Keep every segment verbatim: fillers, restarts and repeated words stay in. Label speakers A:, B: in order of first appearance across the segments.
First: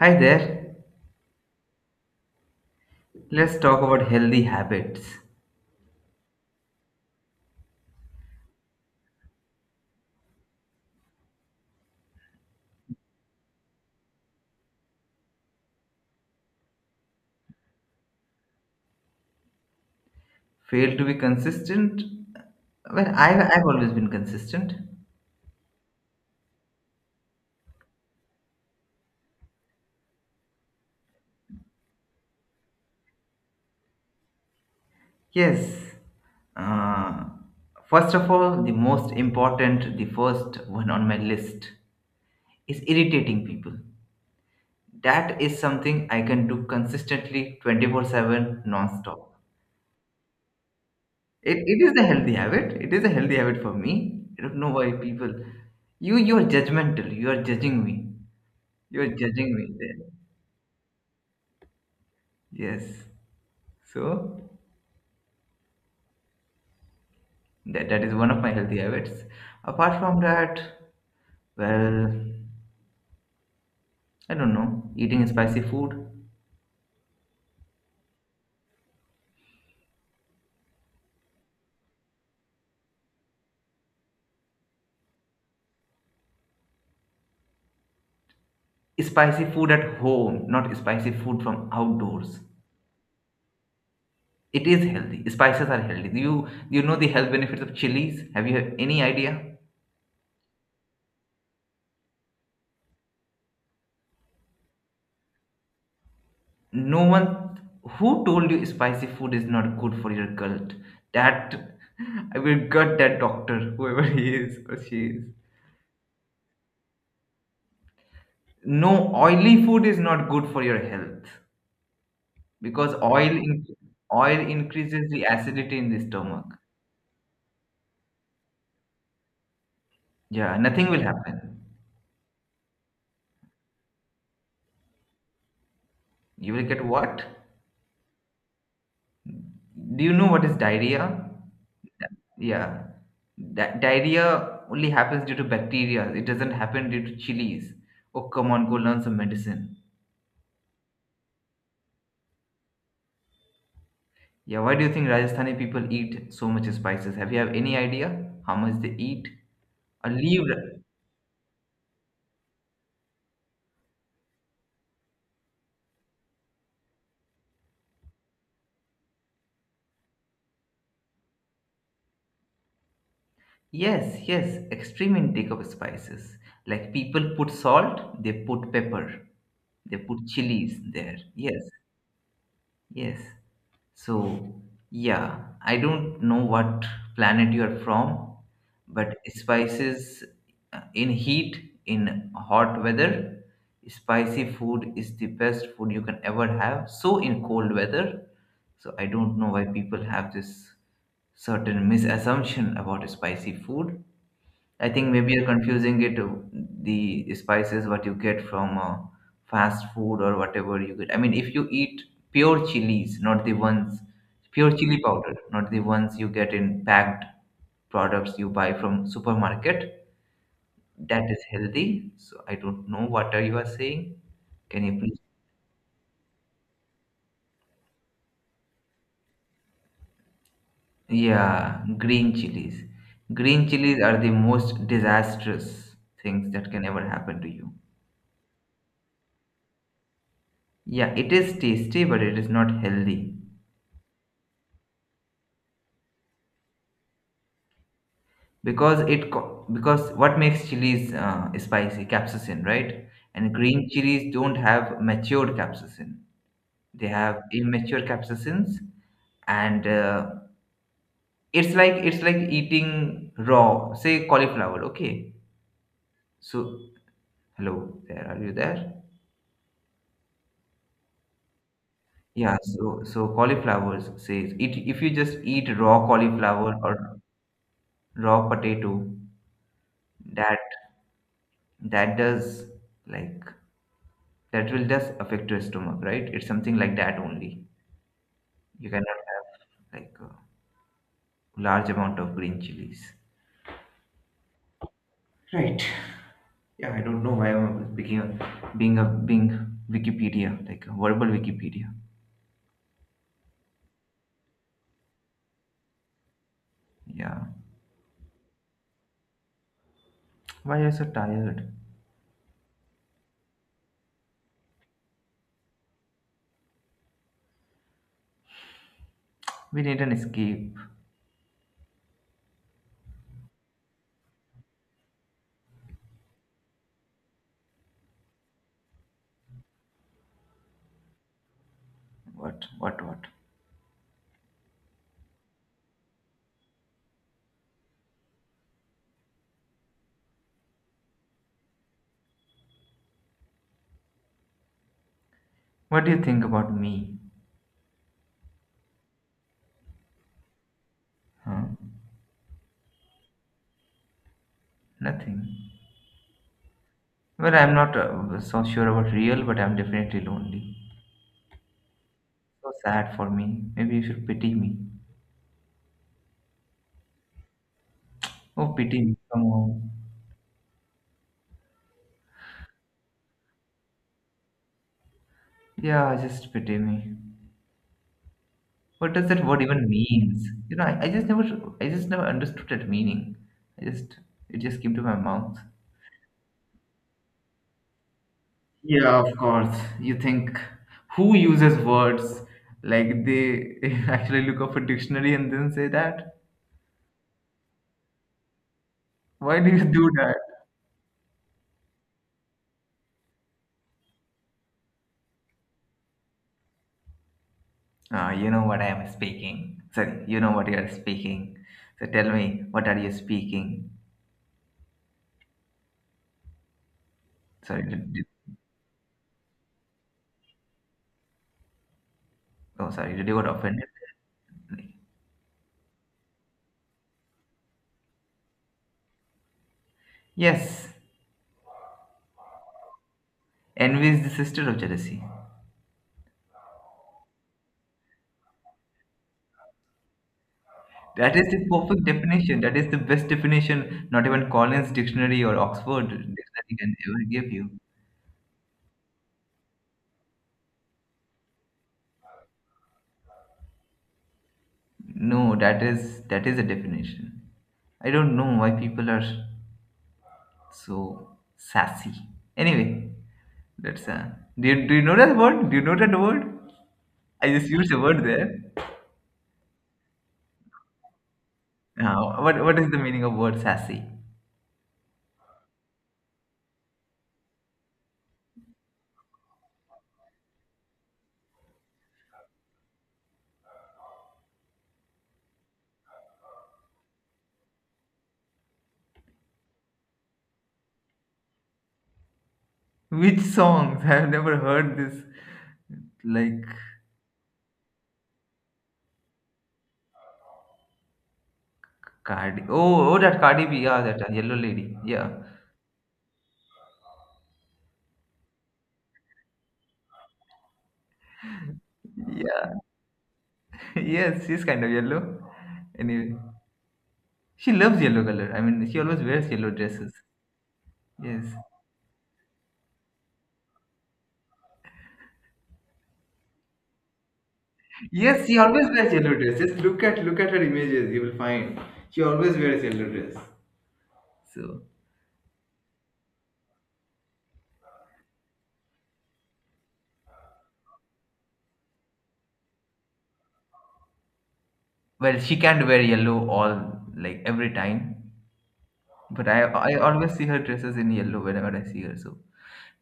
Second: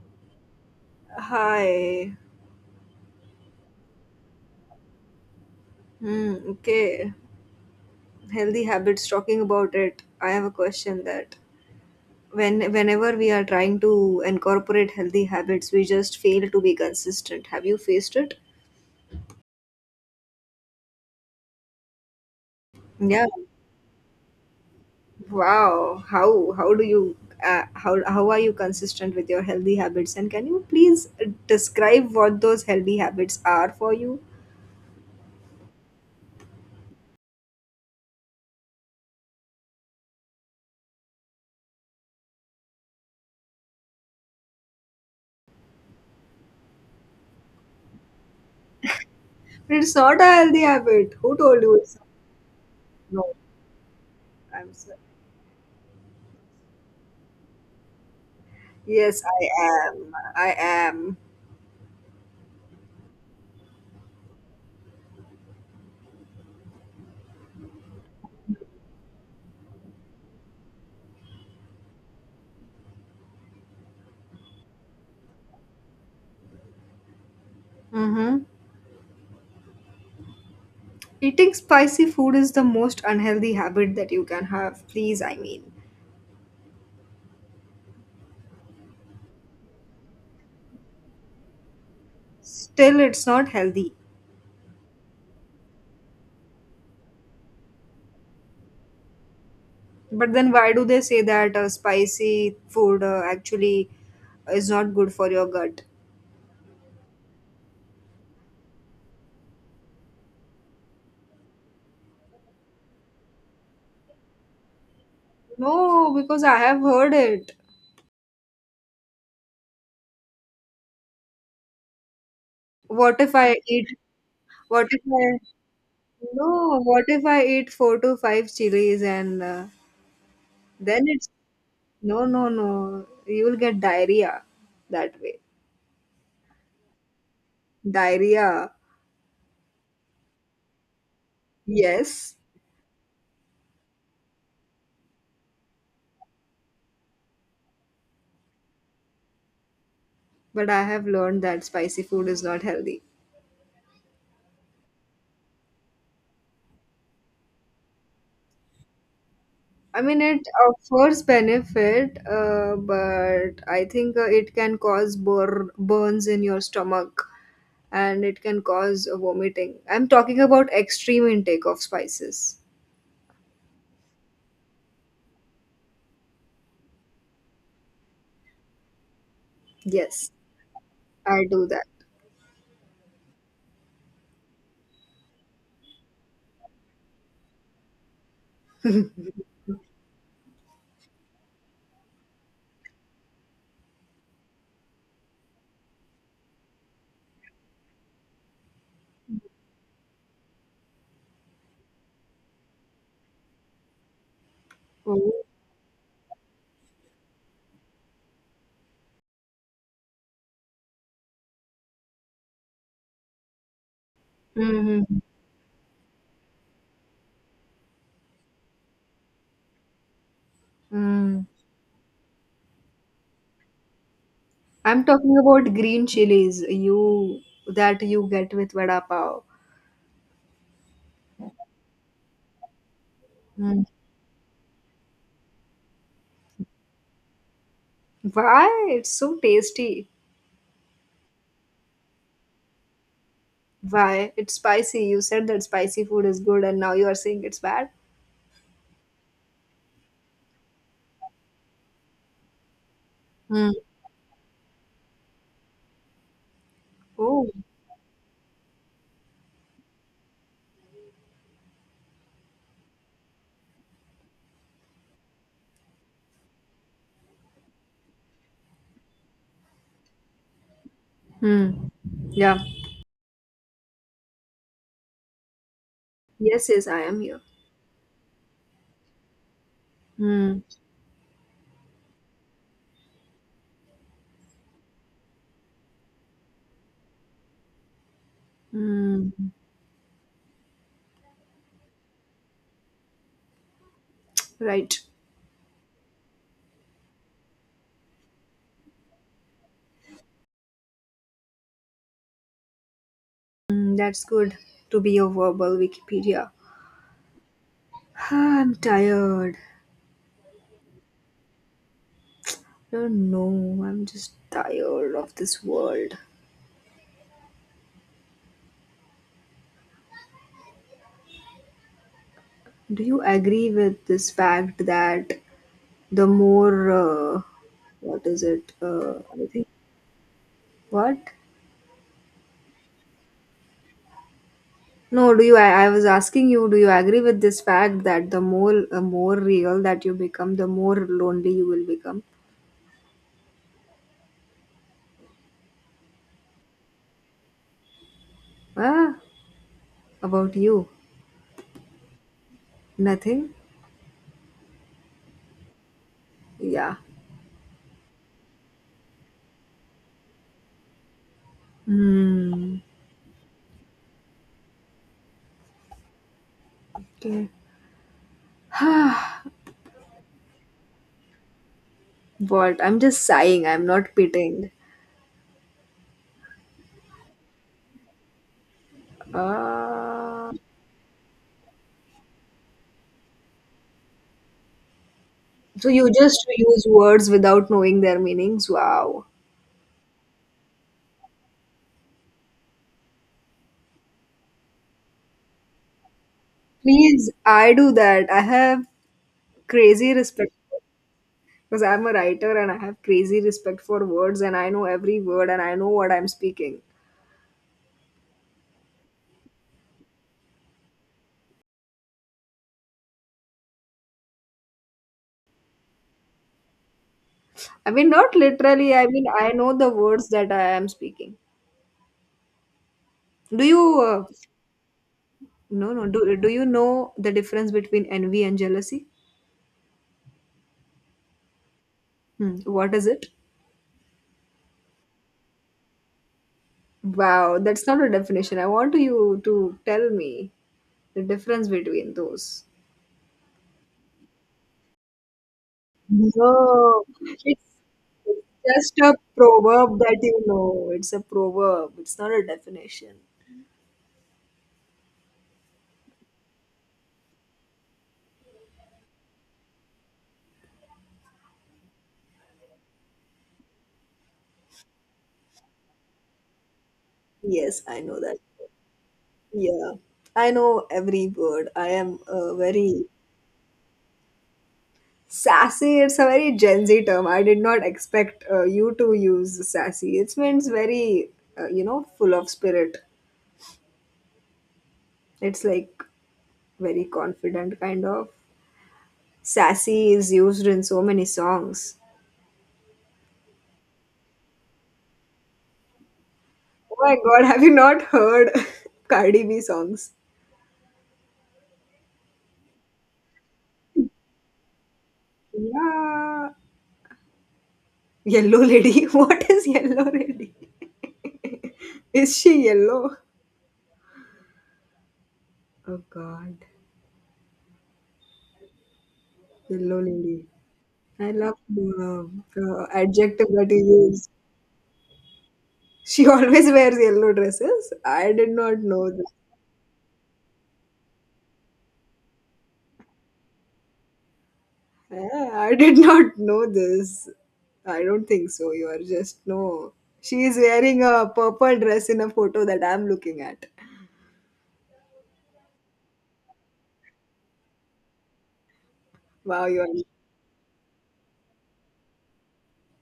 A: Hi there.
B: Hi.
A: Let's talk about healthy habits.
B: Hmm, okay. Healthy habits. Talking about it, I have a question that when whenever we are trying to incorporate healthy habits, we just fail to be consistent. Have you faced it?
A: Fail to be consistent? Well,
B: Yeah.
A: I've, I've always been consistent.
B: Wow. How how do you uh, how how are you consistent with your healthy habits? And can you please describe what those healthy habits are for you?
A: Yes. Uh, First of all, the most important, the first one on my list is irritating people. That is something I can do consistently twenty-four seven non stop.
B: But it's not a healthy habit. Who
A: It,
B: told you
A: it
B: it's
A: is a
B: not?
A: healthy habit. It is a
B: No.
A: healthy habit for me. I don't know
B: I'm
A: why
B: sorry.
A: people. You, you are judgmental. You are judging me. You are
B: Yes, I
A: judging me there.
B: am. I am.
A: Yes. So that, that is one of my healthy habits. Apart from that, well, I don't know, eating spicy food.
B: Mm-hmm. Eating spicy food is the most unhealthy habit that you can have. Please, I mean,
A: Spicy food at home, not spicy food from outdoors.
B: still, it's not healthy.
A: It is healthy. Spices are healthy. You you know the health benefits of chilies? Have you had any idea?
B: But then, why do they say that uh, spicy food uh, actually is not good for your gut?
A: No one who told you spicy food is not good for your gut. That I will gut that doctor, whoever he is or she is.
B: No, because I have heard it.
A: No oily food is not good for your health because
B: What if
A: oil
B: I
A: in,
B: eat?
A: oil
B: What if
A: increases the
B: I
A: acidity in the stomach.
B: no? What if I eat four to five chilies and uh,
A: Yeah, nothing will
B: then it's
A: happen.
B: no, no, no. You will get diarrhea that way.
A: You will get what?
B: Diarrhea.
A: Do you know what is diarrhea?
B: Yes.
A: Yeah, that diarrhea only happens due to bacteria. It doesn't happen due to chilies. Oh, come on, go learn some medicine.
B: But I have learned that spicy food is not healthy.
A: Yeah, why do you think Rajasthani people eat so much spices? Have you have any idea how much they eat?
B: I
A: A
B: mean, it
A: leave
B: offers benefit, uh, but I think uh, it can cause bur- burns in your stomach and it can cause vomiting. I'm talking about extreme intake of spices.
A: yes, yes, extreme intake of spices. Like people put salt, they put pepper, they put
B: Yes,
A: chilies there.
B: I
A: Yes,
B: do that.
A: yes. So, yeah, I don't know what planet you are from, but spices uh, in heat, in hot weather, spicy food is the best food you can ever have. So, in cold weather, so I don't know why people have this certain misassumption about spicy food. I think maybe you're confusing it, uh, the spices what you get from uh, fast food or whatever you get. I mean, if you eat pure chilies, not the ones pure chili
B: Mm-hmm.
A: powder, not the ones you get in packed products you buy from supermarket, that is
B: Mm.
A: healthy. So I don't know what are you are saying. Can you
B: I'm
A: please?
B: talking about green chilies you that you get with vada pav.
A: Yeah, green chilies. Green
B: Mm.
A: chilies are the most disastrous things that can ever happen to you.
B: Why? It's so tasty.
A: Yeah, it is tasty, but it is not healthy.
B: Why? It's spicy. You said that spicy food is good and now you are saying it's bad?
A: Because it co- because what makes chilies uh, spicy capsaicin, right? And
B: Hmm.
A: green chilies don't have matured capsaicin, they have
B: Oh.
A: immature capsaicins. And uh, it's like, it's like eating raw, say, cauliflower, okay? So hello there, are you there?
B: Hmm.
A: Yeah,
B: Yeah.
A: so so cauliflowers says it, if you just eat raw
B: Yes,
A: cauliflower
B: yes,
A: or
B: I am here.
A: raw potato,
B: Hmm.
A: that that does like that will just affect your stomach, right? It's something like that only. You cannot
B: Hmm.
A: have like a large amount of green chilies.
B: Right.
A: Right. Yeah, I don't know why I'm speaking of being a being Wikipedia, like a verbal Wikipedia.
B: Hmm. That's good to be a verbal Wikipedia.
A: Yeah.
B: I'm tired.
A: Why are you so tired?
B: I don't know. I'm just tired of this world.
A: We need an escape.
B: Do you agree with this fact that the more, uh, what is it? Uh, I think, what?
A: What what what?
B: No, do you? I, I was asking you, do you agree with this fact that the more uh, more real that you become, the more lonely you will become?
A: What do you think about me?
B: Ah, about you,
A: Huh?
B: nothing.
A: Nothing.
B: Yeah.
A: Well, I'm not uh, so sure about real, but I'm definitely lonely. So
B: Hmm.
A: sad for me. Maybe you should pity me.
B: Okay.
A: Oh, pity me. Come on.
B: What? I'm just sighing. I'm not pitting.
A: Yeah, just pity me. What does that word even means?
B: Ah.
A: You know, I, I just never, I just never understood that meaning. I just, it just came to my mouth.
B: So you just use words without knowing their meanings.
A: Yeah,
B: Wow.
A: of course. You think who uses words like they actually look up a dictionary and then say that?
B: Please, I do that. I have
A: Why do you do
B: crazy
A: that?
B: respect because I'm a writer and I have crazy respect for words and I know every word and I know what I'm speaking.
A: Ah, you know what I am speaking. Sorry, you know what you are speaking. So tell me, what are you speaking? Sorry,
B: I mean,
A: did, did-
B: not literally. I mean, I know the words that I am speaking.
A: oh, sorry, did you got
B: Do
A: offended?
B: you? Uh, no, no. Do Do you know the difference between envy and jealousy?
A: Yes,
B: Hmm. What is it?
A: envy is the sister of jealousy.
B: Wow, that's not a definition. I want you to tell me the
A: That is the
B: difference
A: perfect
B: between
A: definition.
B: those.
A: That is the best definition not even Collins Dictionary or Oxford Dictionary can
B: No,
A: ever give you.
B: it's just a proverb that you know. It's a proverb. It's not a definition.
A: No, that is that is a definition. I don't know why people are so sassy. Anyway, that's uh, do you, do you know that word? Do you know that word? I just
B: Yes,
A: used a
B: I know
A: word
B: that.
A: there.
B: Yeah, I know every word. I am
A: Now,
B: uh,
A: what what is the
B: very
A: meaning of word sassy?
B: sassy. It's a very Gen Z term. I did not expect uh, you to use sassy. It means very, uh, you know, full of spirit. It's like very confident, kind of. Sassy is used in so many songs.
A: Which songs? I have never heard this. Like
B: Oh my god, have you not heard Cardi B songs?
A: Cardi. Oh, oh, that Cardi B. Yeah, that uh, yellow lady. Yeah.
B: Yeah. Yellow Lady. What is Yellow Lady? Is she
A: Yeah.
B: yellow?
A: yes, she's kind of yellow.
B: Oh
A: Anyway,
B: god.
A: she loves yellow color. I mean, she always wears yellow
B: Yellow
A: dresses.
B: Lady. I
A: Yes,
B: love the, the adjective that you use. She always wears yellow dresses. I
A: yes,
B: did
A: she
B: not
A: always
B: know
A: wears
B: that.
A: yellow dresses. Look at look at her images. You will find she always wears yellow dress. So
B: Yeah, I did not know this. I don't think so. You are just no. She is wearing a purple dress in a photo that I'm looking at.
A: well, she can't wear yellow all like every time, but I
B: Wow,
A: I
B: you
A: always see her dresses in yellow whenever I see her. So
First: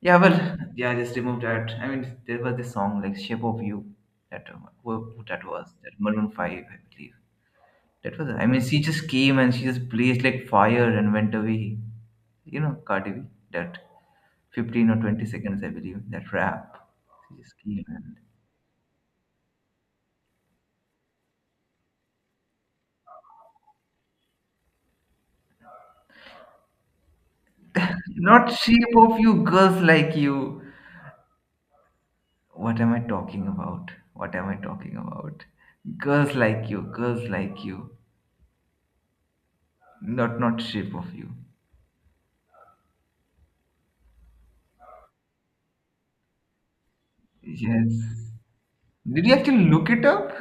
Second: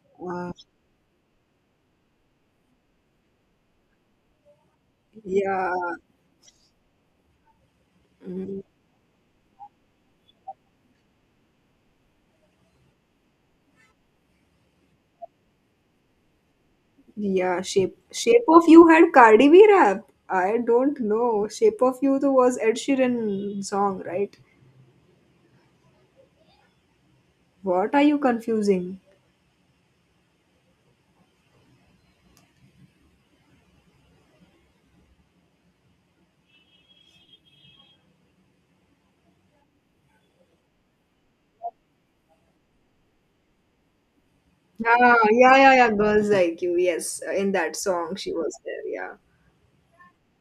A: yeah, well,
B: are. Uh,
A: yeah, just remove that. I mean, there was this song like "Shape of You" that uh, who- who that was
B: yeah,
A: that Maroon Five, I believe. That was, I mean,
B: Mm,
A: she just came and she just blazed like fire and went away. You know, Cardi B, that fifteen or twenty seconds, I believe, that rap. She just
B: yeah.
A: came
B: Shape
A: and.
B: Shape of You had Cardi B rap. I don't know. Shape of You though was Ed Sheeran song, right? What are you
A: Not shape
B: confusing?
A: of you, girls like you. What am I talking about? What am I talking about? Girls like you, girls like you. Not not shape of you.
B: Ah, yeah, yeah, yeah. Girls Like You. Yes, in that
A: Yes.
B: song she was there. Yeah.
A: Did you actually look it up?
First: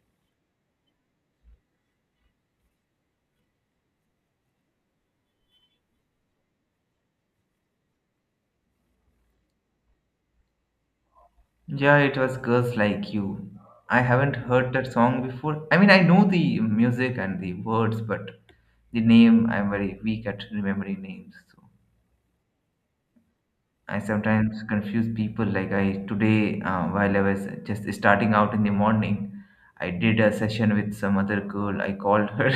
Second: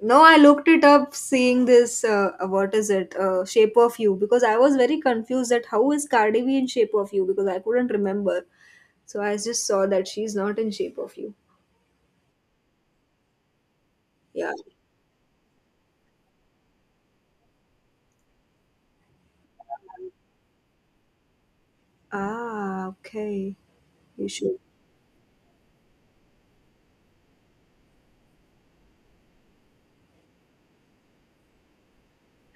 B: No, I looked it up seeing this, uh, uh, what is it, uh, Shape of You, because I was very confused that how is Cardi B in Shape of You, because I couldn't remember. So I just saw that she's not in Shape of You.
A: Yeah, it was Girls Like You. I haven't
B: Yeah.
A: heard that song before. I mean, I know the music and the words, but the name, I'm very weak at remembering names. So
B: Ah, okay.
A: I
B: You should.
A: sometimes confuse people. Like I today, uh, while I was just starting out in the morning, I did a session with some other girl. I called her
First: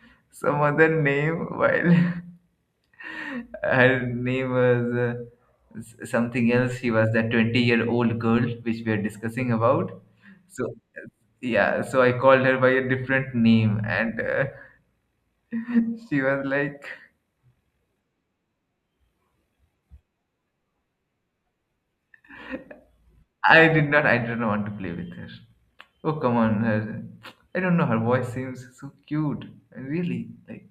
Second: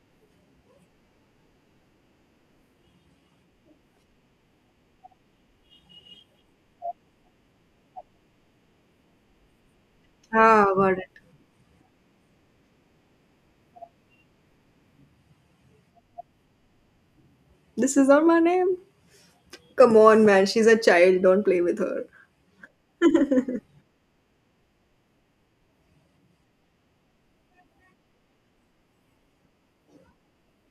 A: some other name while her name was uh, s- something else. She was that twenty year old girl which we are discussing about. So,
B: Ah, got it.
A: yeah, so I called her by a different name, and uh, she was like,
B: This is not my name. Come on, man. She's a child. Don't play with her.
A: I did not, I didn't want to play with her. Oh, come on. Her, I don't know, her voice seems so cute. Really, like,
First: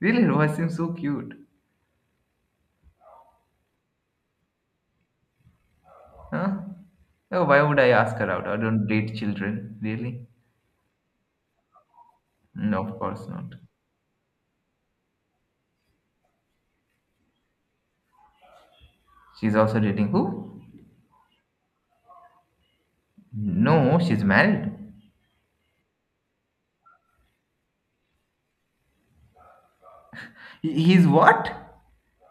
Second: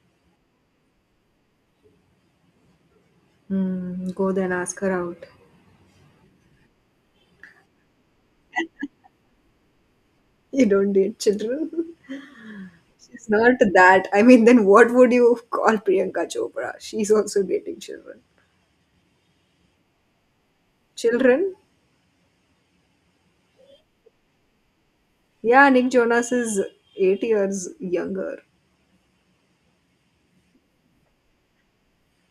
A: really, her voice seems so cute.
B: Hmm. Go then ask her out.
A: Huh? Oh, why would I ask her out? I don't date children, really.
B: You don't date children.
A: No, of course
B: She's not
A: not.
B: that. I mean, then what would you call Priyanka Chopra? She's also dating children.
A: She's also dating who?
B: Children?
A: No, she's married.
B: Yeah, Nick Jonas is eight years younger.
A: He- He's what?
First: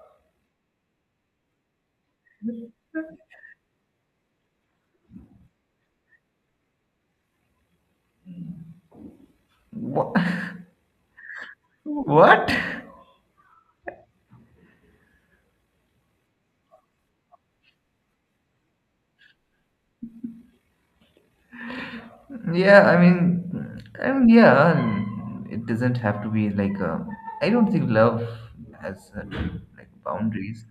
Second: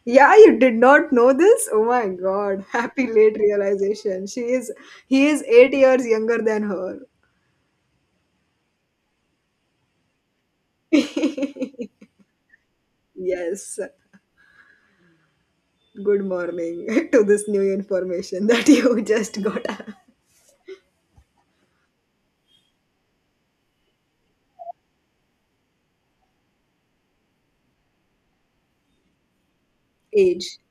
B: Yeah, you did not know this? Oh my god. Happy late realization. She is He is eight years younger than her.
A: Wha- What?
B: Yes. Good morning to this new information that you just got
A: Yeah, I mean, I mean, yeah, um, it doesn't have to be like a, I don't think love has certain like
B: age.
A: boundaries.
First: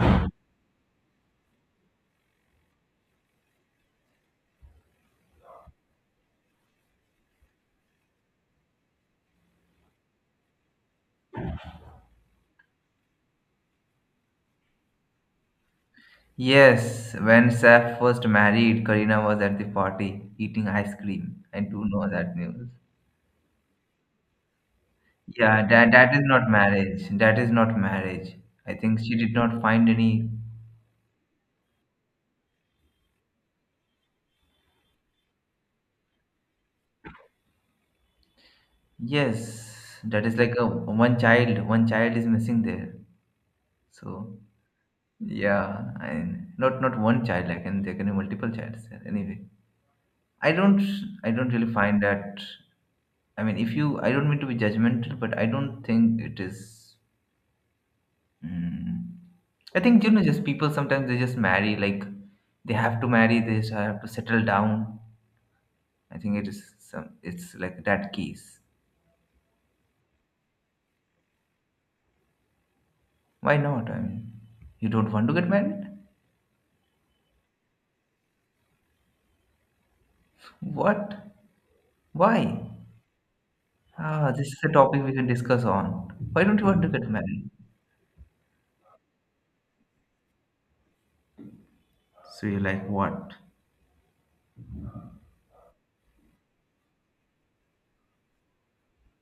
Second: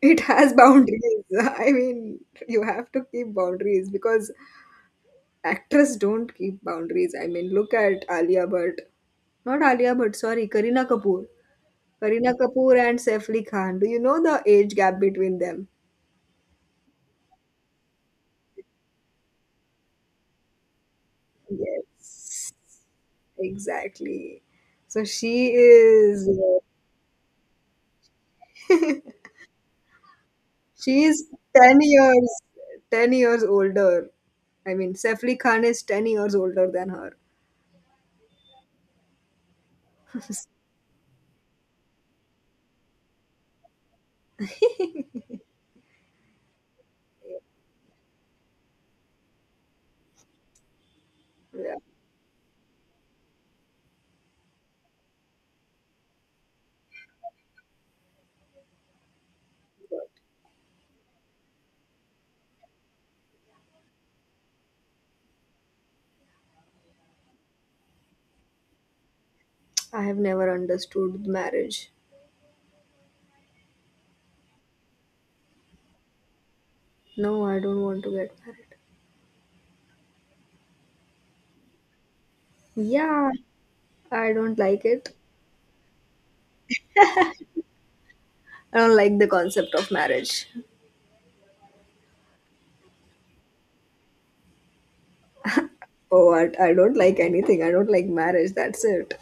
B: It has boundaries. I mean, you have to keep boundaries because actors don't keep boundaries. I mean, look at Alia Bhatt. Not Alia Bhatt, sorry, Karina Kapoor. Kareena Kapoor and Saif Ali Khan. Do you know the age gap between them?
A: Yes, when Saf first married, Karina was at the party eating ice cream. I do know that
B: Yes.
A: news.
B: Exactly. So she
A: Yeah, that that is
B: is
A: not marriage. That is not marriage. I think she did not find any.
B: she is 10 years ten years older. I mean, Saif Ali Khan is ten years older than her.
A: Yes, that is like a one child, one child is missing there. So yeah, and not not one child, like and there can be multiple childs there. Anyway, I don't I don't really
B: Yeah.
A: find that. I mean, if you, I don't mean to be judgmental, but I don't think it is. Mm, I think you know, just people sometimes they just marry like they have to marry, they just have to settle down. I think it is some, it's like that case.
B: I have never understood marriage.
A: Why not? I mean, you don't want to get married?
B: No, I don't want to get married.
A: What? Why?
B: Yeah,
A: Ah,
B: I
A: this is
B: don't
A: a
B: like
A: topic we
B: it.
A: can discuss on. Why don't you want to get married?
B: I don't like the concept of marriage.
A: So you are like what?
B: Oh, I, I don't like anything. I don't like marriage. That's it.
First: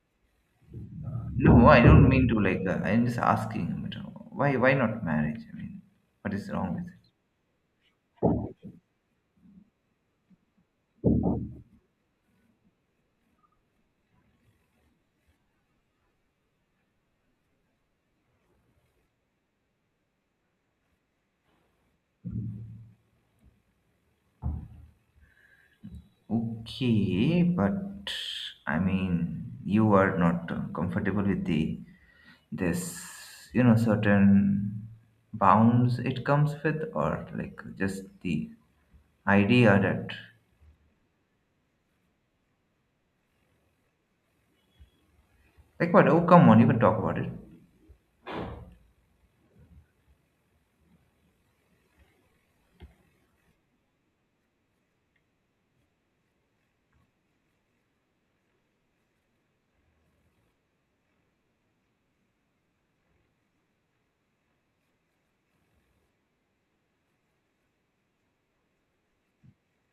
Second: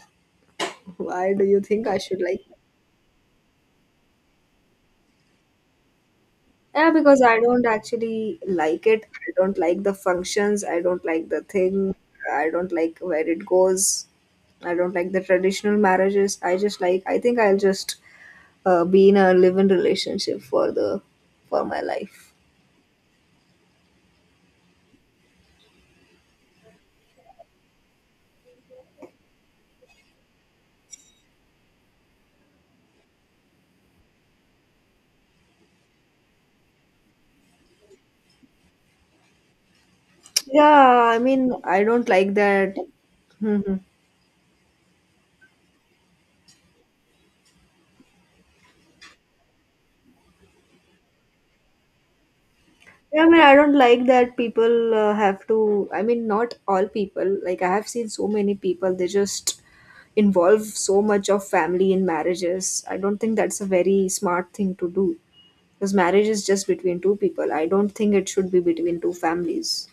B: Why do you
A: No, I
B: think I
A: don't
B: should
A: mean to
B: like?
A: like. Uh, I'm just asking. But uh, why? Why not marriage? I mean, what is wrong with
B: Yeah,
A: it?
B: because I don't actually like it. I don't like the functions. I don't like the thing. I don't like where it goes. I don't like the traditional marriages. I just like. I think I'll just uh, be in a live-in relationship for the for my life.
A: Okay, but I mean, you are not uh, comfortable with the this, you know, certain bounds it comes with, or like just the idea that
B: Yeah, I mean, I don't like that. Hmm.
A: like what? Oh, come on, you can talk about it.
B: Yeah, I mean, I don't like that people uh, have to. I mean, not all people. Like, I have seen so many people, they just involve so much of family in marriages. I don't think that's a very smart thing to do because marriage is just between two people. I don't think it should be between two families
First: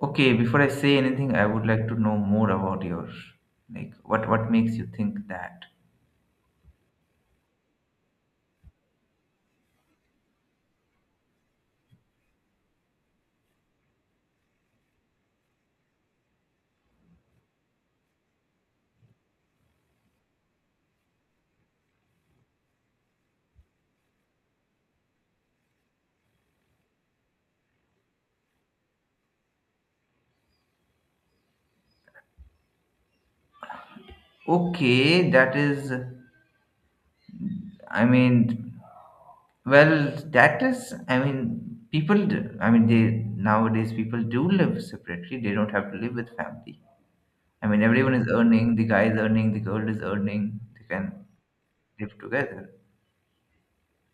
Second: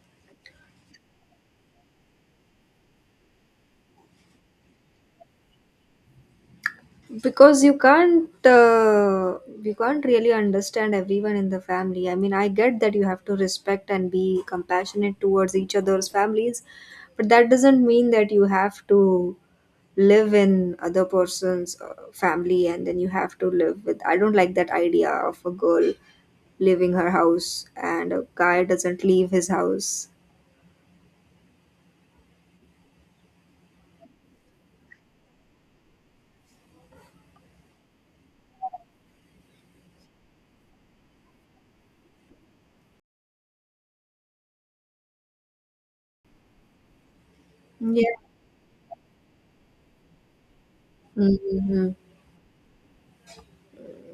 A: Okay, before I say anything, I would like to know more about your like what what makes you think that.
B: because you can't uh, you can't really understand everyone in the family. I mean, I get that you have to respect and be compassionate towards each other's families, but that doesn't mean that you have to live in other person's uh, family and then you have to live with. I don't like that idea of a girl leaving her house and a guy doesn't leave his house.
A: Okay, that is I mean, well, that is I mean, people d- I mean, they nowadays people do live separately. They don't have to live with family. I mean, everyone
B: Yeah.
A: is earning, the guy is earning, the girl is earning. They can
B: Hmm.
A: live together.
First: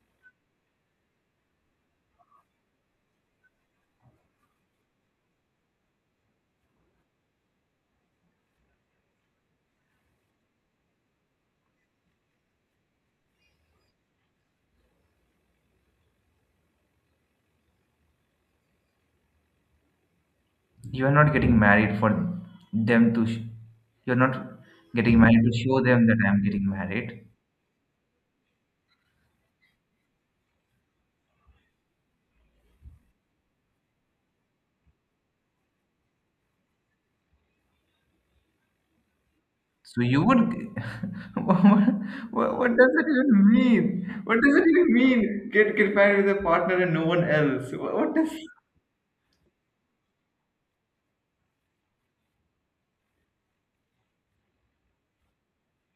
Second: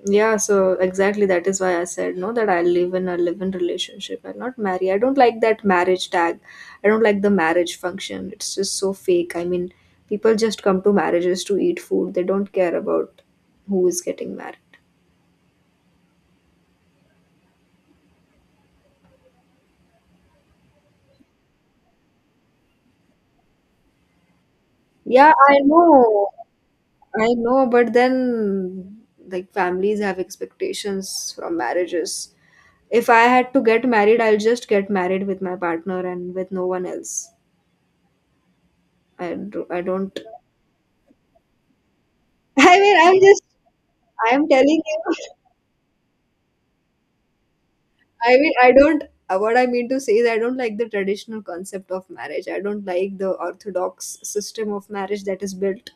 B: Yeah, so exactly that is why I said no, that I live in a live-in relationship and not marry. I don't like that marriage tag. I don't like the marriage function. It's just so fake. I mean, people just come to marriages to eat food. They don't care about who is getting married.
A: You are not getting married for them to sh- you're not getting
B: Yeah,
A: married to
B: I
A: show them that
B: know.
A: I'm getting married.
B: I know, but then like families have expectations from marriages. If I had to get married, I'll just get married with my partner and with no one else. I do, I
A: So
B: don't.
A: you would, what, what, what
B: I
A: does
B: mean,
A: it
B: I'm
A: even
B: just.
A: mean? What
B: I'm
A: does it
B: telling
A: even
B: you.
A: mean? Get get married with a partner and no one else. What, what does
B: I mean, I don't. uh, What I mean to say is, I don't like the traditional concept of marriage. I don't like the orthodox system of marriage that is built,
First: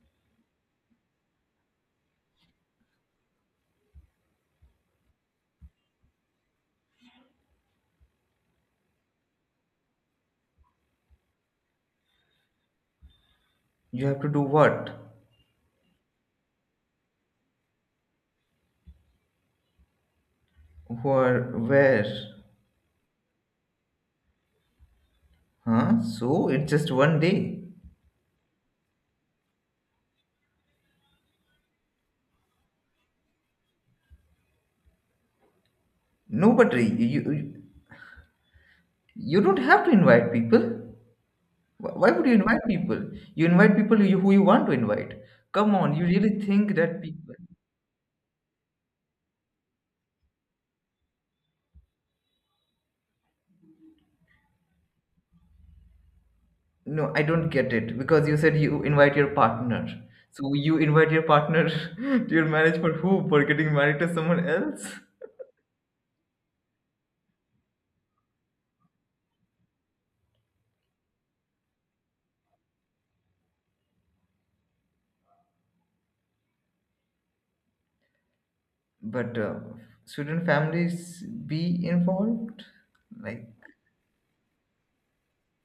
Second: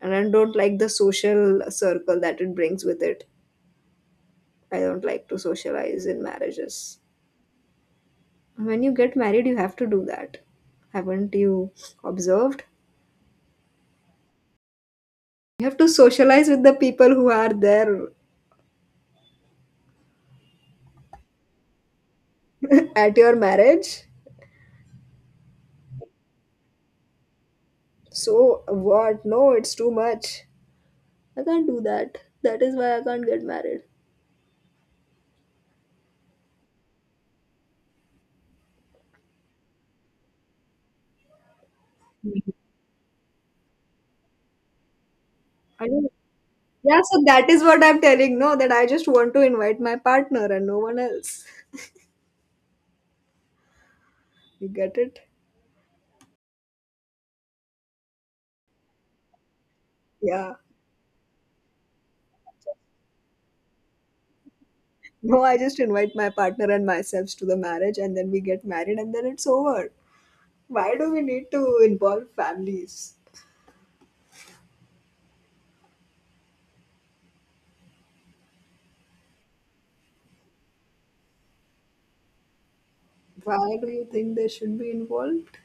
B: and I don't like the social circle that it brings with it. I don't like to socialize in marriages. When you get married, you have to do that. Haven't you observed?
A: you have to do? What?
B: You have to socialize with the people who are there
A: Where? Where?
B: at your marriage.
A: Huh? So it's just one day.
B: So, what? No, it's too much. I can't do that. That is why I can't get married.
A: No, but you you, you don't have to invite people. Wh- Why would you invite people? You invite people you, who you want to invite. Come
B: I
A: on, you
B: don't.
A: really think that
B: Yeah, so
A: people?
B: that is what I'm telling. No, that I just want to invite my partner and no one else. You get it?
A: No, I don't get it because you said you invite your partner. So
B: Yeah.
A: you invite your partner to your marriage for who? For getting married to someone else?
B: No, I just invite my partner and myself to the marriage and then we get married and then it's over. Why do we need to involve families?
A: But uh, shouldn't families be involved? Like,
B: Why do you think they should be involved?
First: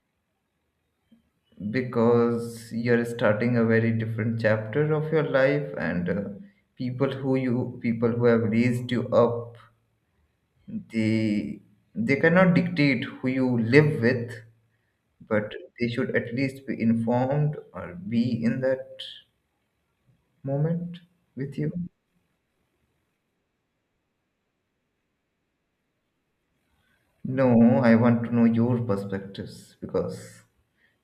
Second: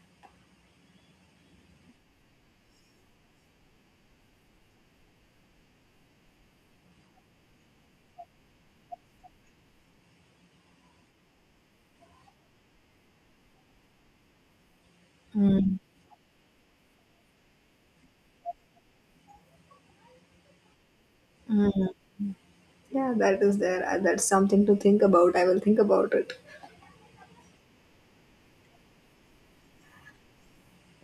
A: because you're starting a very different chapter of your life, and uh, people who you, people who have raised you up, they they cannot dictate who you live with, but they should at least be informed or be in that moment with you?
B: Yeah, that is there. Uh, That's something to think about. I will think about it.
A: No, I want to know your perspectives because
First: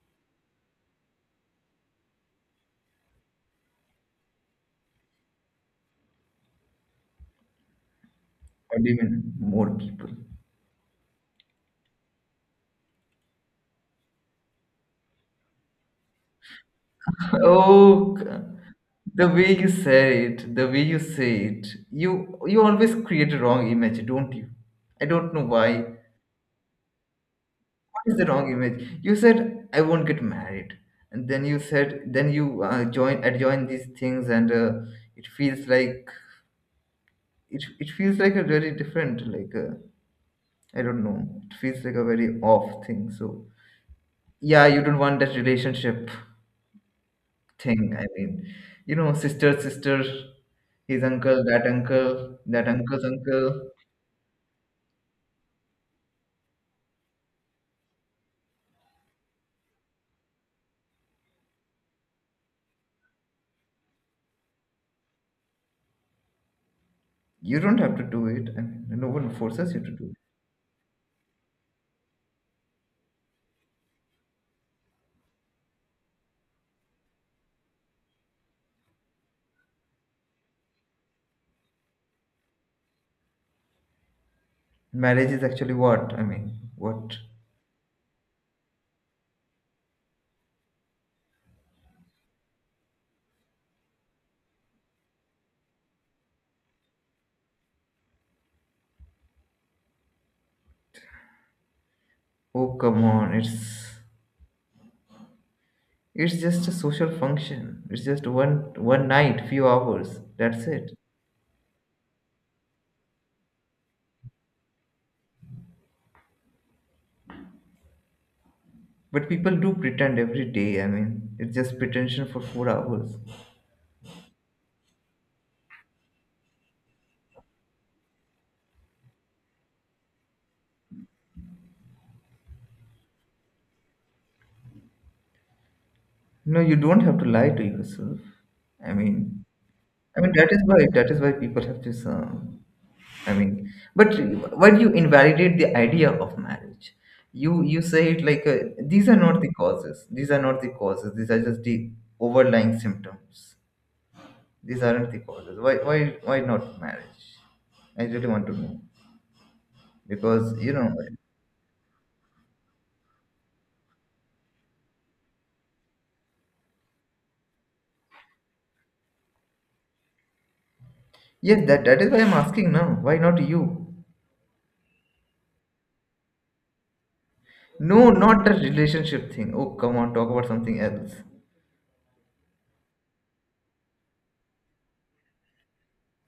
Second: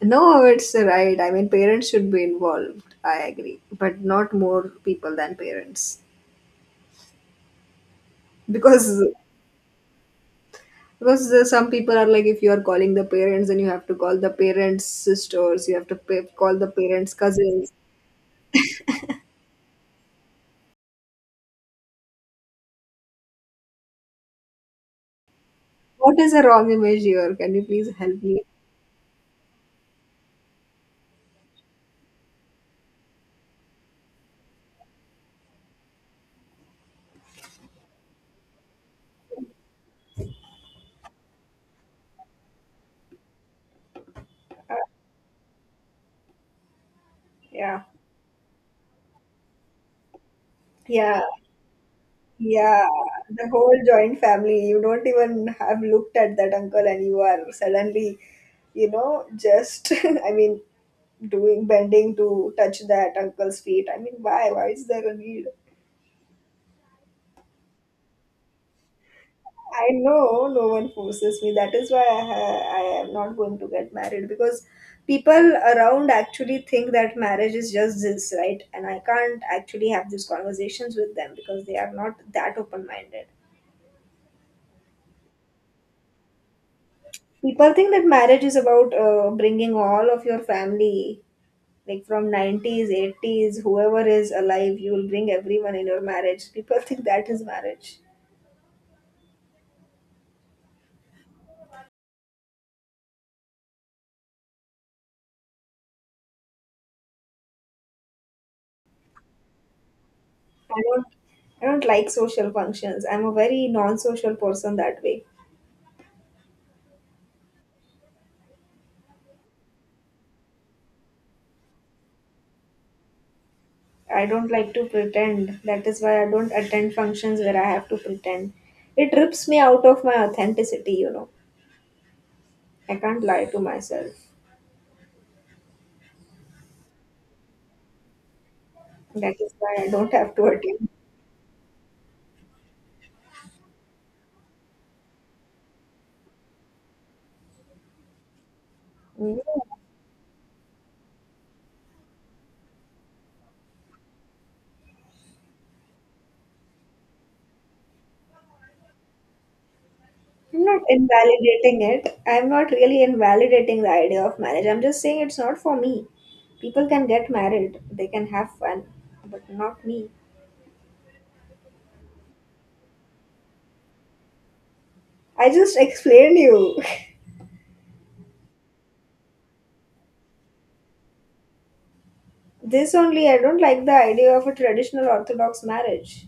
B: No, it's right. I mean, parents should be involved. I agree, but not more people than parents
A: what do you
B: because
A: mean more people?
B: because there- some people are like, if you are calling the parents, then you have to call the parents' sisters. You have to pay, call the parents' cousins.
A: Oh, c- the way you say it, the way you say it, you you always create a wrong image, don't you? I don't know why.
B: What is a wrong image here? Can you please
A: What is
B: help
A: the
B: me?
A: wrong image? You said I won't get married, and then you said then you uh, join adjoin these things, and uh, it feels like it it feels like a very different, like, uh, I don't know. It feels like a very off thing. So yeah, you don't want that relationship thing.
B: Yeah.
A: I mean, you know sister sister, his
B: Yeah.
A: uncle, that uncle, that
B: Yeah,
A: uncle's uncle.
B: the whole joint family. You don't even have looked at that uncle, and you are suddenly, you know, just, I mean, doing bending to touch that uncle's feet. I mean, why? Why is there a need?
A: You don't have to do it. I mean, no one forces you to
B: I
A: do it.
B: know no one forces me. That is why I, ha- I am not going to get married because people around actually think that marriage is just this, right? And I can't actually have these conversations with them because they are not that open minded.
A: Marriage is actually what, I mean, what?
B: People think that marriage is about uh, bringing all of your family, like from nineties eighties, whoever is alive. You will bring everyone in your marriage. People think that is marriage.
A: Oh, come on, it's it's just a social function. It's just one one night, few hours, that's
B: i
A: it.
B: don't i don't like social functions. I'm a very non-social person that way.
A: But people do pretend every day. I mean, it's just pretension for four hours.
B: I don't like to pretend. That is why I don't attend functions where I have to pretend. It rips me out of my authenticity you know I can't lie to myself.
A: No, you don't have to lie to yourself, I mean.
B: That is why I don't
A: I mean,
B: have to
A: that is why
B: attend.
A: that is why people have this. Um, I mean, but why do you invalidate the idea of marriage? You you say it like, uh, these are
B: Yeah.
A: not the causes. These are not the causes. These are just the overlying symptoms. These aren't the causes. Why why why not marriage? I really want to know, because
B: I'm
A: you
B: not
A: know.
B: invalidating it. I'm not really invalidating the idea of marriage. I'm just saying it's not for me. People can get married, they can have fun, but not me.
A: Yes, that that is why I'm asking now. Why not you?
B: I just explained you.
A: No, not the relationship thing. Oh, come on, talk about something else.
B: This only, I don't like the idea of a traditional orthodox marriage.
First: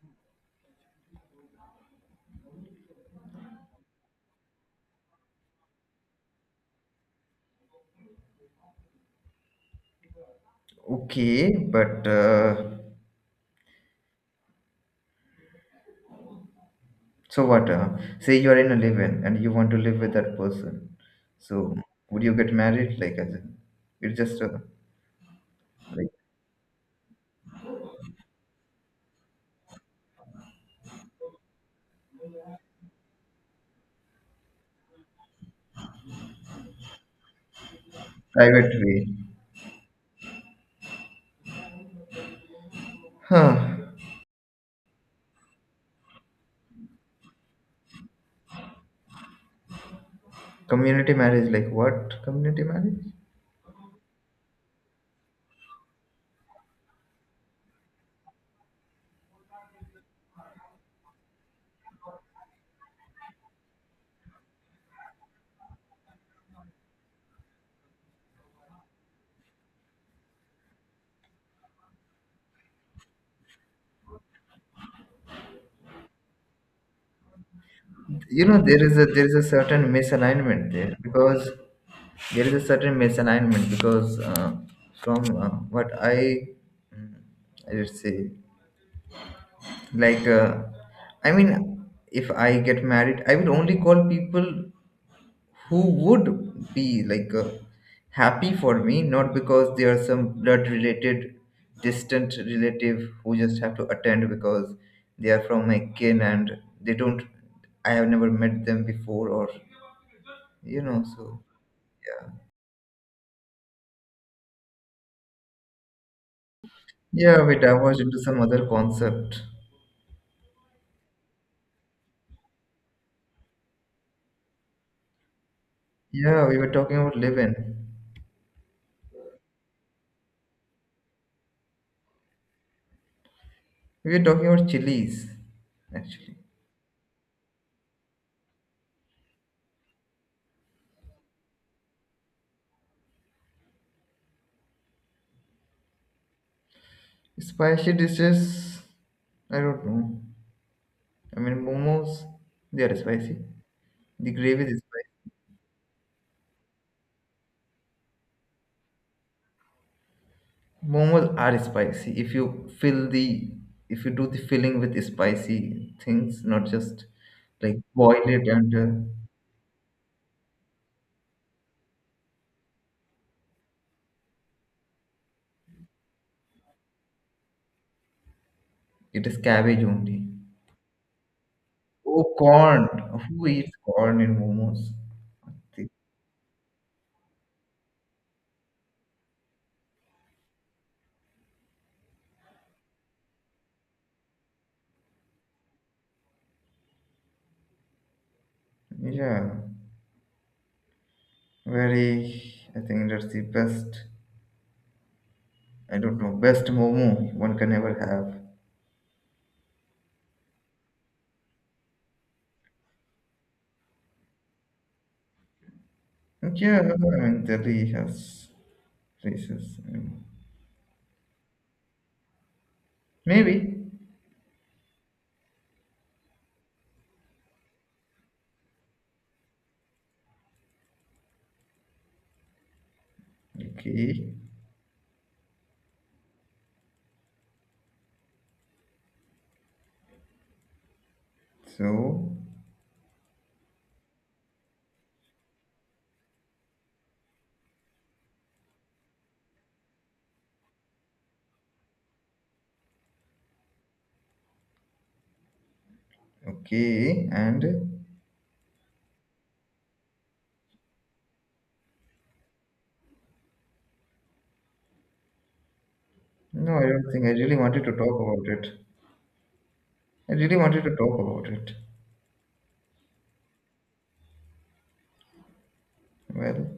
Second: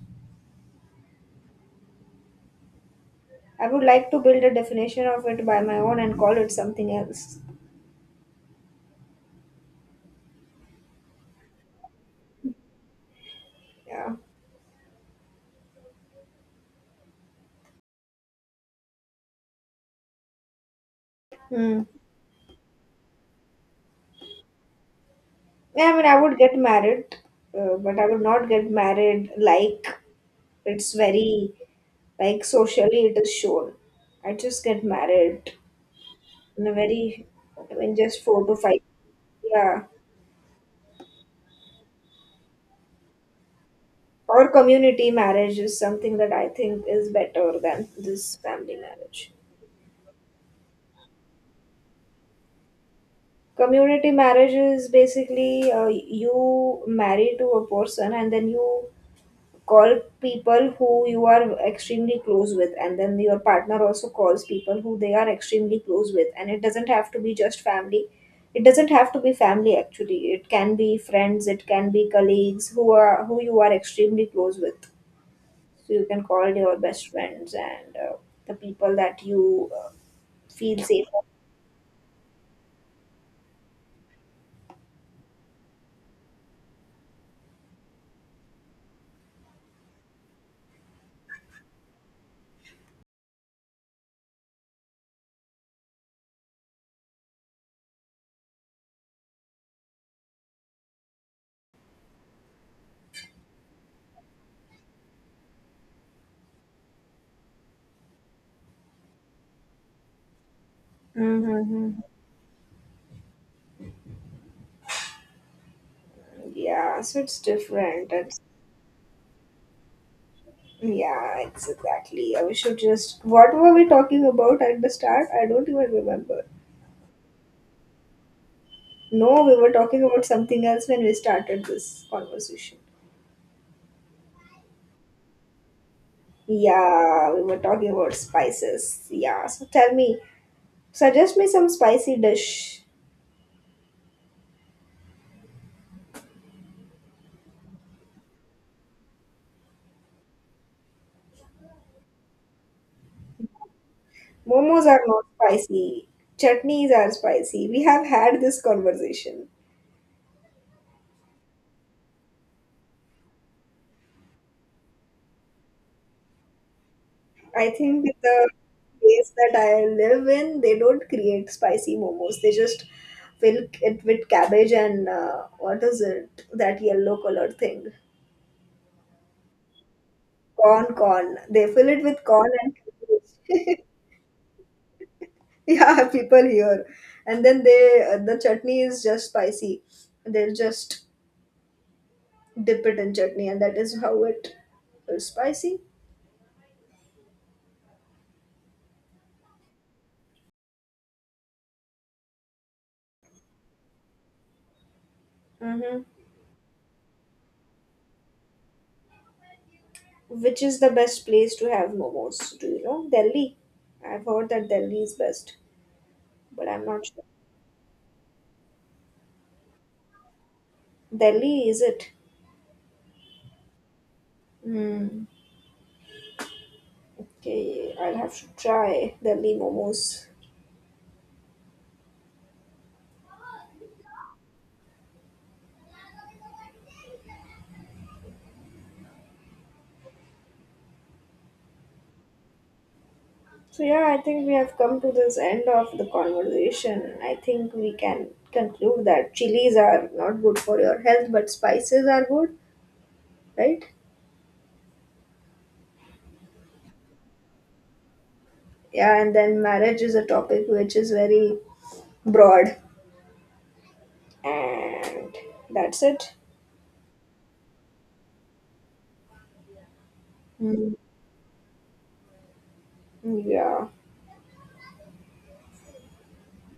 B: I would like to build a definition of it by my own and call it something else.
A: Okay, but. Uh,
B: Yeah.
A: So what? Uh, say you are in a live-in and you want to live with that person. So
B: Hmm.
A: would you get married? Like as in, it's just a,
B: Yeah, I mean,
A: like,
B: I would get married, uh, but I would not get married like. It's very, like socially it is shown. I just get married in a very, in just four to
A: private
B: five
A: way.
B: yeah.
A: Huh?
B: Or community marriage is something that I think is better than this family marriage.
A: Community marriage? Like what? Community marriage?
B: Community marriage is basically, uh, you marry to a person, and then you call people who you are extremely close with, and then your partner also calls people who they are extremely close with, and it doesn't have to be just family. It doesn't have to be family, actually. It can be friends, it can be colleagues who are, who you are extremely close with. So you can call your best friends and uh,
A: You
B: the
A: know, there
B: people
A: is a
B: that
A: there is a
B: you
A: certain
B: uh,
A: misalignment
B: feel
A: there,
B: safe.
A: because there is a certain misalignment, because uh, from uh, what I mm, I would say, like, uh, I mean, if I get married, I will only call people who would be, like, uh, happy for me, not because they are some blood related distant relative who just have to attend because they are from my kin, and they don't. I have never met them before, or you know so
B: Mm-hmm.
A: yeah.
B: Yeah, so
A: Yeah,
B: it's
A: we diverged
B: different,
A: into some
B: it's,
A: other concept.
B: yeah, it's exactly. We should just. What were we talking about at the start? I don't even
A: Yeah,
B: remember.
A: we were talking about living
B: No, we were talking about something else when we started this conversation.
A: we were talking about chilies, actually.
B: Yeah, we were talking about spices. Yeah, so tell me, suggest me some spicy dish.
A: Spicy dishes, I don't know. I mean, momos, they are spicy. The gravy is
B: Momos are
A: spicy.
B: not spicy. Chutneys are spicy. We have had this conversation.
A: Momos are spicy if you fill the if you do the filling with spicy things, not just,
B: I
A: like,
B: think with
A: boil it,
B: the
A: and uh,
B: place that I live in, they don't create spicy momos. They just fill it with cabbage and uh, what is it? That yellow color thing.
A: it is cabbage only.
B: Corn, corn. They fill it
A: Oh,
B: with corn and
A: corn. Who eats
B: cabbage.
A: corn in momos? The-
B: Yeah, people here. And then they uh, the chutney is just spicy. They just dip it in chutney, and that is how it is spicy.
A: yeah, very. I think that's the best. I
B: Mm-hmm.
A: don't know, best momo one can ever have.
B: Which is the best place to have momos? Do you know Delhi? I've heard that Delhi is best, but
A: Yeah,
B: I'm
A: I
B: not sure.
A: mean, Delhi has places. Mm,
B: Delhi is it?
A: maybe.
B: Hmm. Okay, I'll have to try Delhi momos.
A: Okay, so
B: So yeah, I think we have come to this end of the conversation. I think we can conclude that chilies are not good for your health, but spices are good, right?
A: okay, and
B: Yeah, and then marriage is a topic which is very broad, and that's it.
A: no, I don't think. I really wanted to talk about it. I really wanted to
B: Mm.
A: talk about it.
B: Yeah.
A: Well,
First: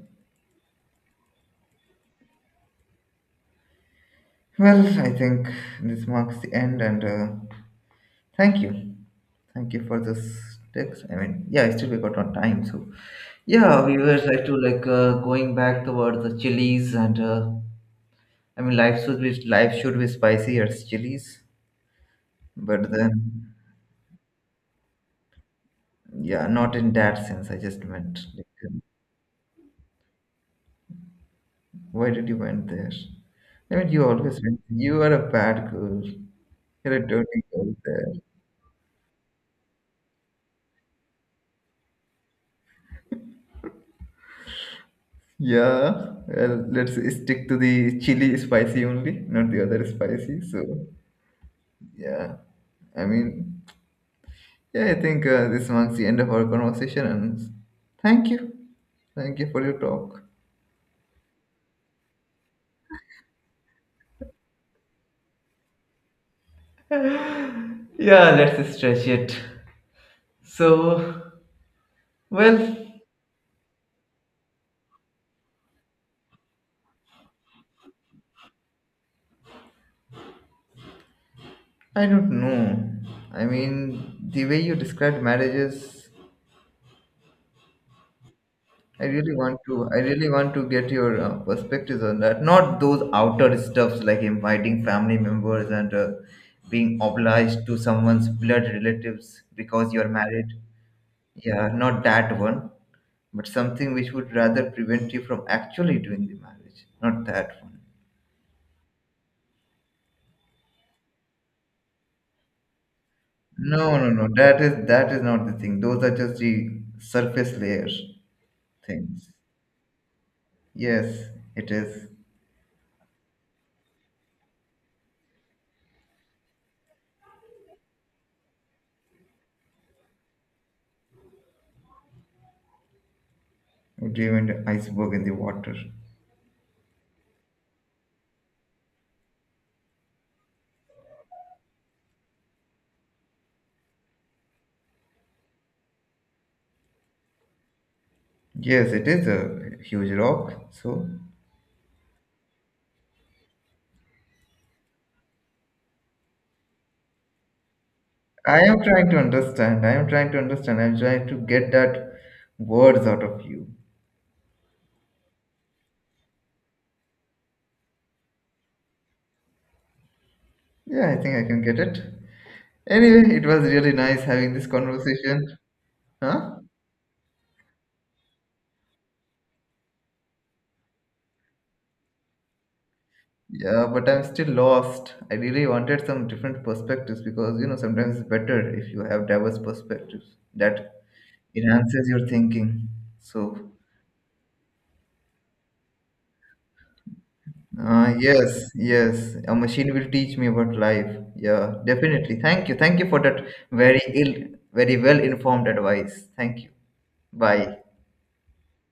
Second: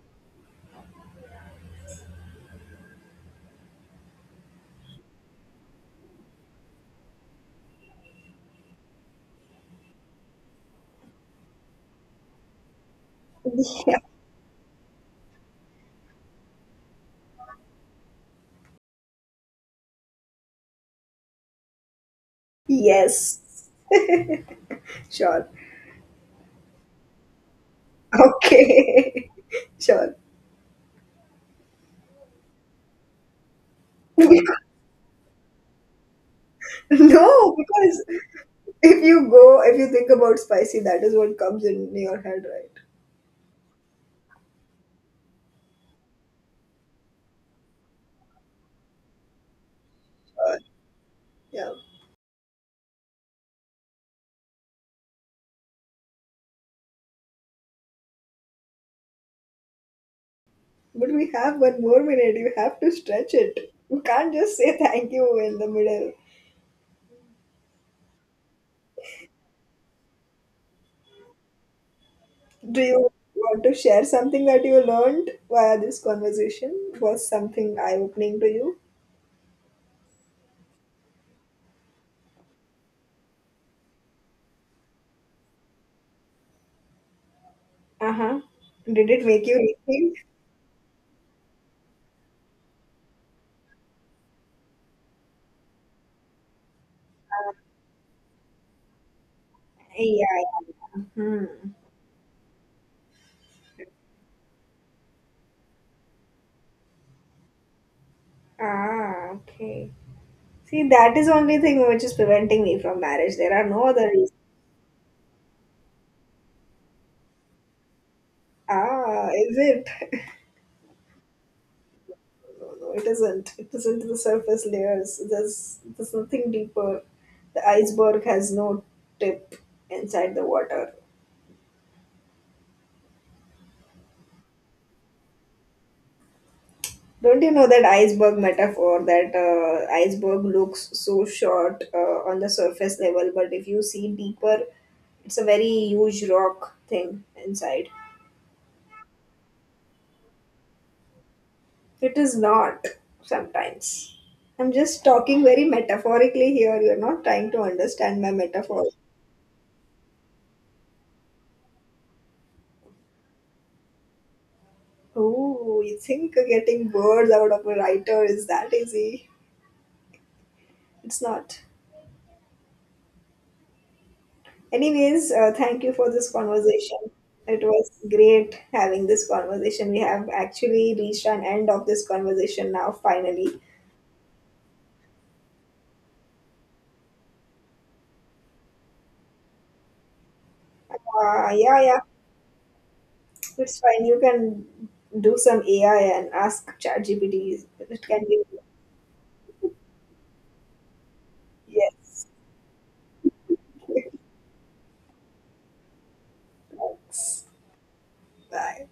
A: well, I think this marks the end, and uh, thank you, thank you for this text. I mean, yeah, I still we got on time, so yeah, we were like to like uh, going back towards the chilies, and uh, I mean, life should be life should be spicy as chilies, but then
B: Yes. Sure.
A: yeah, not in that sense. I just meant, like,
B: Okay. Sure.
A: why did you went there? I mean, you
B: No,
A: always went. You are a bad girl. You're a dirty girl
B: because
A: there.
B: if you go, if you think about spicy, that is what comes in your head, right?
A: Yeah. Well, let's stick to the chili spicy only, not the other spicy.
B: Uh,
A: So
B: yeah.
A: yeah. I mean, yeah. I think uh, this marks the end of our conversation. And thank you, thank you for your talk.
B: But we have one more minute. You have to stretch it. You can't just say thank you in the middle.
A: Yeah, let's stretch it. So, well,
B: Do you want to share something that you learned via this conversation? Was something eye-opening to you?
A: I don't know. I mean, the way you described marriages,
B: Uh huh.
A: I
B: Did it
A: really
B: make you
A: want to. I
B: rethink?
A: really want to get your uh, perspectives on that. Not those outer stuffs like inviting family members and uh, being obliged to someone's blood relatives because
B: Yeah,
A: you're
B: yeah,
A: married.
B: yeah. Hmm.
A: Yeah, not that one, but something which would rather prevent you from actually doing the marriage. Not that one.
B: Ah, okay. See, that is only thing which is preventing me from marriage. There are no
A: No,
B: other
A: no, no.
B: reasons.
A: That is that is not the thing. Those are just the surface layer things.
B: Ah, is it?
A: Yes, it is.
B: No, no, it isn't. It isn't the surface layers. There's there's nothing deeper. The iceberg has no tip inside the water.
A: Diamond iceberg in the water.
B: Don't you know that iceberg metaphor, that uh, iceberg looks so short uh, on the surface level, but if you see deeper, it's a very huge rock thing inside.
A: Yes, it is a huge rock. So
B: It is not sometimes. I'm just talking very metaphorically here. You're not trying to understand my
A: I am
B: metaphor.
A: trying to understand. I am trying to understand. I'm trying to get that words out of you.
B: Oh, you think getting words out of a writer is that easy?
A: Yeah, I
B: It's
A: think I can
B: not.
A: get it. Anyway, it was really nice having this
B: Anyways, uh,
A: conversation.
B: thank you for this
A: Huh?
B: conversation. It was great having this conversation. We have actually reached an end of this conversation now, finally.
A: Yeah, but I'm still lost. I really wanted some different perspectives, because you know sometimes it's better if you have diverse perspectives that
B: Uh, yeah, yeah,
A: enhances your thinking. So,
B: it's fine. You can do some A I and ask ChatGPT. It
A: Uh,
B: can be.
A: yes, yes. A machine will teach me about life. Yeah,
B: Yes.
A: definitely. Thank you. Thank you for that very ill, very well informed advice. Thank you.
B: Thanks.
A: Bye.
B: Bye.